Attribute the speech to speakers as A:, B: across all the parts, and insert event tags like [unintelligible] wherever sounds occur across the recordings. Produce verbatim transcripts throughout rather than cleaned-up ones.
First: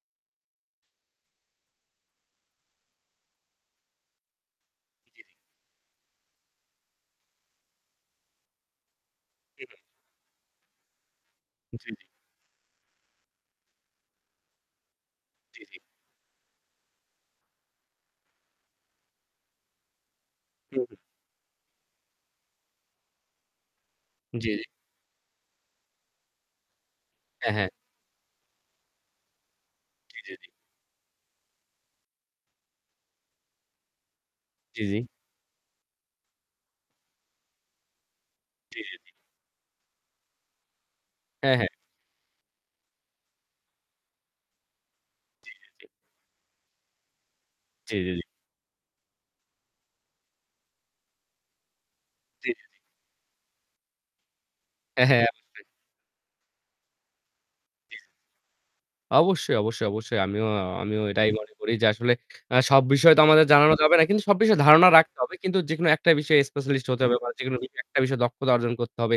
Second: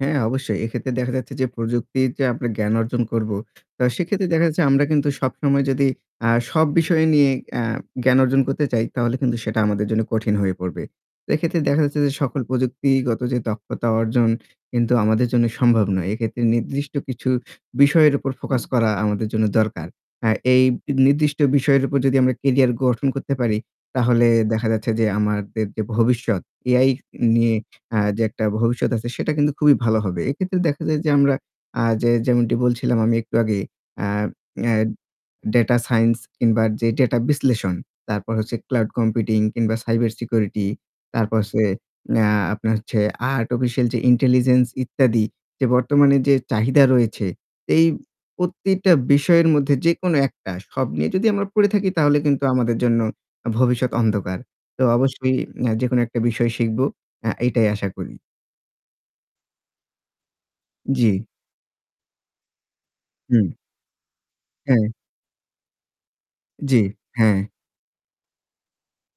A: হ্যাঁ, অবশ্যই, এক্ষেত্রে দেখা যাচ্ছে যে প্রযুক্তির যে আমরা জ্ঞান অর্জন করবো, তো সেক্ষেত্রে দেখা যাচ্ছে আমরা কিন্তু
B: জী, জী।
A: সবসময় যদি আ সব বিষয় নিয়ে আ জ্ঞান অর্জন করতে চাই তাহলে কিন্তু সেটা
B: [unintelligible]
A: আমাদের জন্য কঠিন হয়ে পড়বে। এক্ষেত্রে
B: জী,
A: দেখা যাচ্ছে
B: জী।
A: যে সকল প্রযুক্তিগত যে দক্ষতা অর্জন কিন্তু আমাদের জন্য
B: জী, জী।
A: সম্ভব নয়। এক্ষেত্রে নির্দিষ্ট কিছু বিষয়ের উপর ফোকাস করা আমাদের জন্য দরকার। হ্যাঁ এই
B: হু, হু।
A: নির্দিষ্ট বিষয়ের উপর যদি আমরা কেরিয়ার গঠন করতে পারি, তাহলে
B: জী, জী।
A: দেখা যাচ্ছে যে আমাদের যে ভবিষ্যৎ, AI
B: হ্যাঁ,
A: নিয়ে
B: হ্যাঁ।
A: আ যে একটা ভবিষ্যৎ আছে, সেটা কিন্তু খুবই ভালো হবে।
B: জী, জী, জী।
A: এক্ষেত্রে দেখা যায় যে আমরা আ যে, যেমনটি বলছিলাম আমি একটু আগে আ অ্যা
B: জী, জী।
A: ডাটা সাইন্স কিংবা যে ডাটা বিশ্লেষণ, তারপর হচ্ছে
B: জী,
A: ক্লাউড
B: জী, জী।
A: কম্পিউটিং কিংবা সাইবার সিকিউরিটি তারপর হচ্ছে
B: হ্যাঁ, হ্যাঁ।
A: আ আপনার হচ্ছে আর্টিফিসিয়াল যে ইন্টেলিজেন্স ইত্যাদি,
B: জী,
A: যে
B: জী, জী।
A: বর্তমানে যে চাহিদা রয়েছে এই
B: জী, জী, জী।
A: প্রত্যেকটা বিষয়ের মধ্যে যেকোনো একটা সব নিয়ে যদি আমরা পড়ে থাকি তাহলে কিন্তু
B: জী, জী,
A: আমাদের
B: জী।
A: জন্য ভবিষ্যৎ অন্ধকার। তো
B: হ্যাঁ, হ্যাঁ,
A: অবশ্যই
B: অবশ্যই।
A: অ্যা যেকোনো একটা বিষয় শিখবো অ্যা এটাই আশা
B: জী, জী।
A: করি।
B: অবশ্যই, অবশ্যই, অবশ্যই। আমিও আমিও
A: জী।
B: এটাই মনে করি যে আসলে আ সব বিষয় তো
A: হুম।
B: আমাদের জানানো যাবে না। কিন্তু সব বিষয়ে ধারণা
A: হ্যাঁ।
B: রাখতে হবে। কিন্তু যেকোনো একটা বিষয়ে
A: জী,
B: স্পেশালিস্ট হতে হবে বা
A: হ্যাঁ।
B: যেকোনো একটা বিষয়ে দক্ষতা অর্জন করতে হবে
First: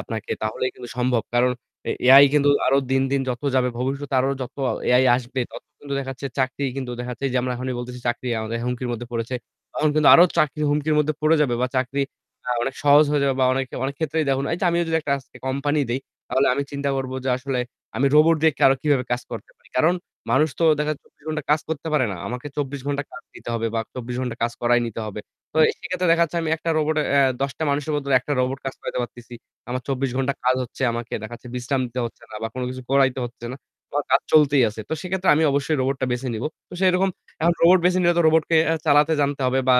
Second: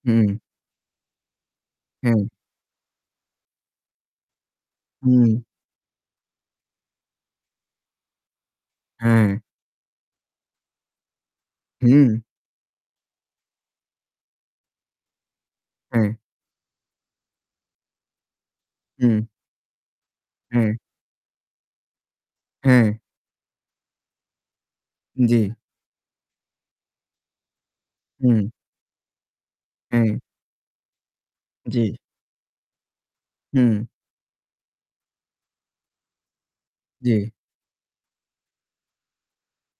B: আপনাকে।
A: হুম।
B: তাহলেই কিন্তু সম্ভব। কারণ এ AI
A: হ্যাঁ।
B: কিন্তু আরো দিন, দিন যত যাবে ভবিষ্যতে আরো যত AI
A: হু।
B: আসবে তত কিন্তু দেখাচ্ছে। চাকরিই কিন্তু দেখাচ্ছে যে আমরা এখনই বলতেছি চাকরি আমাদের হুমকির মধ্যে পড়েছে।
A: হ্যাঁ।
B: তখন কিন্তু আরো চাকরি হুমকির মধ্যে পড়ে যাবে বা চাকরি
A: হুম।
B: আ অনেক সহজ হয়ে যাবে বা অনেক অনেক ক্ষেত্রেই দেখুন এই যে আমি যদি একটা আজকে কোম্পানি দেই,
A: হ্যাঁ।
B: তাহলে আমি চিন্তা করব যে আসলে আমি রোবট দিয়ে কারো কিভাবে
A: হুম।
B: কাজ করতে পারি। কারণ মানুষ তো
A: হ্যাঁ।
B: দেখা যাচ্ছে চব্বিশ ঘন্টা কাজ করতে পারে না। আমাকে চব্বিশ
A: হ্যাঁ।
B: ঘন্টা কাজ দিতে হবে বা চব্বিশ ঘন্টা কাজ করাই নিতে হবে।
A: জী।
B: তো এ সেক্ষেত্রে দেখাচ্ছে আমি একটা রোবটে আ দশ টা মানুষের বদলে একটা
A: হুম।
B: রোবট কাজ করাইতে পারতেছি। আমার চব্বিশ
A: হ্যাঁ।
B: ঘন্টা কাজ হচ্ছে আমাকে দেখাচ্ছে বিশ্রাম
A: জী।
B: দিতে হচ্ছে না বা কোন কিছু করাইতে হচ্ছে না।
A: হুম।
B: তো আমার কাজ চলতেই আছে। তো সেক্ষেত্রে আমি অবশ্যই রোবটটা বেছে নিবো। তো সেরকম
A: জী।
B: এখন রোবট বেছে নিলে তো রোবটকে অ্যা চালাতে জানতে হবে বা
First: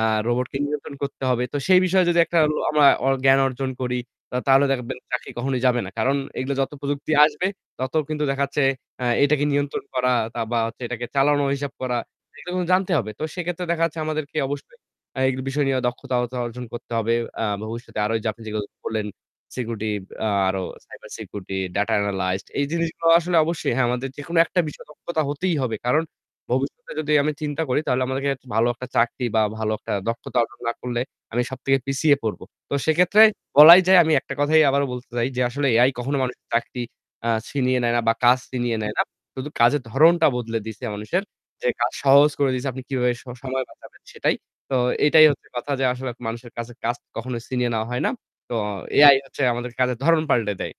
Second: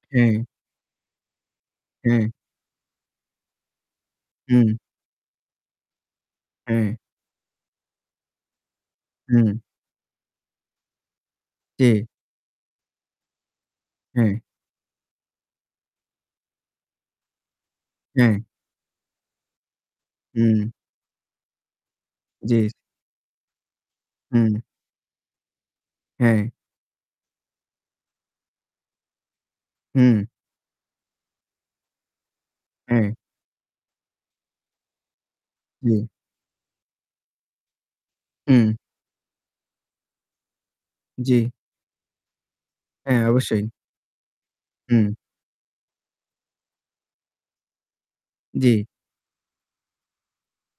B: আ
A: হ্যাঁ।
B: রোবটকে নিয়ন্ত্রণ করতে হবে। তো সেই বিষয়ে যদি
A: হ্যাঁ।
B: একটা ল আমা ওর জ্ঞান অর্জন করি তা তাহলে
A: হুম।
B: দেখবেন চাকরি কখনোই যাবে না। কারণ এগুলো যত
A: হ্যাঁ।
B: প্রযুক্তি আসবে তত কিন্তু দেখাচ্ছে আ এটাকে
A: হুম।
B: নিয়ন্ত্রণ করা তা বা হচ্ছে এটাকে চালানো হিসাব করা
A: জী।
B: এগুলো কিন্তু জানতে হবে। তো সেক্ষেত্রে দেখা যাচ্ছে আমাদেরকে
A: হ্যাঁ।
B: অবশ্যই আ এগ বিষয় নিয়ে দক্ষতাহতা অর্জন করতে হবে। আ ভবিষ্যতে আরো ওইযে আপনি
A: হ্যাঁ।
B: যেগুলো বললেন সিকিউরিটি আরো
A: হুম।
B: সাইবার সিকিউরিটি, ডাটা এনালাইজড এই
A: জী।
B: জিনিসগুলো আসলে অবশ্যই, হ্যাঁ, আমাদের যেকোনো একটা
A: হুম।
B: বিষয় দক্ষতা হতেই হবে। কারণ
A: হ্যাঁ।
B: ভবিষ্যতে যদি আমি চিন্তা করি তাহলে আমাগেরক ভালো একটা চাকরি বা ভালো একটা
A: হুম।
B: দক্ষতা অর্জন না করলে আমি সব থেকে পিছিয়ে পড়ব। তো
A: হ্যাঁ।
B: সেক্ষেত্রে বলাই যায়, আমি একটা কথাই আবারও বলতে চাই যে আসলে AI
A: জী।
B: কখনো মানুষের চাকরি আ ছিনিয়ে নেয় না বা কাজ
A: হুম।
B: ছিনিয়ে নেয় না। শুধু কাজের ধরনটা বদলে দিয়েছে মানুষের।
A: জী।
B: যে কাজ সহজ করে দিয়েছে আপনি কিভাবে
A: হ্যাঁ,
B: স
A: অবশ্যই।
B: সময় বাঁচাবেন সেটাই। তো
A: হুম।
B: এটাই হচ্ছে কথা যে আসলে মানুষের কাজের কাজ কখনো ছিনিয়ে নেওয়া হয় না। তো
A: জী।
B: AI হচ্ছে আমাদের কাজের ধরন পাল্টে দেয়।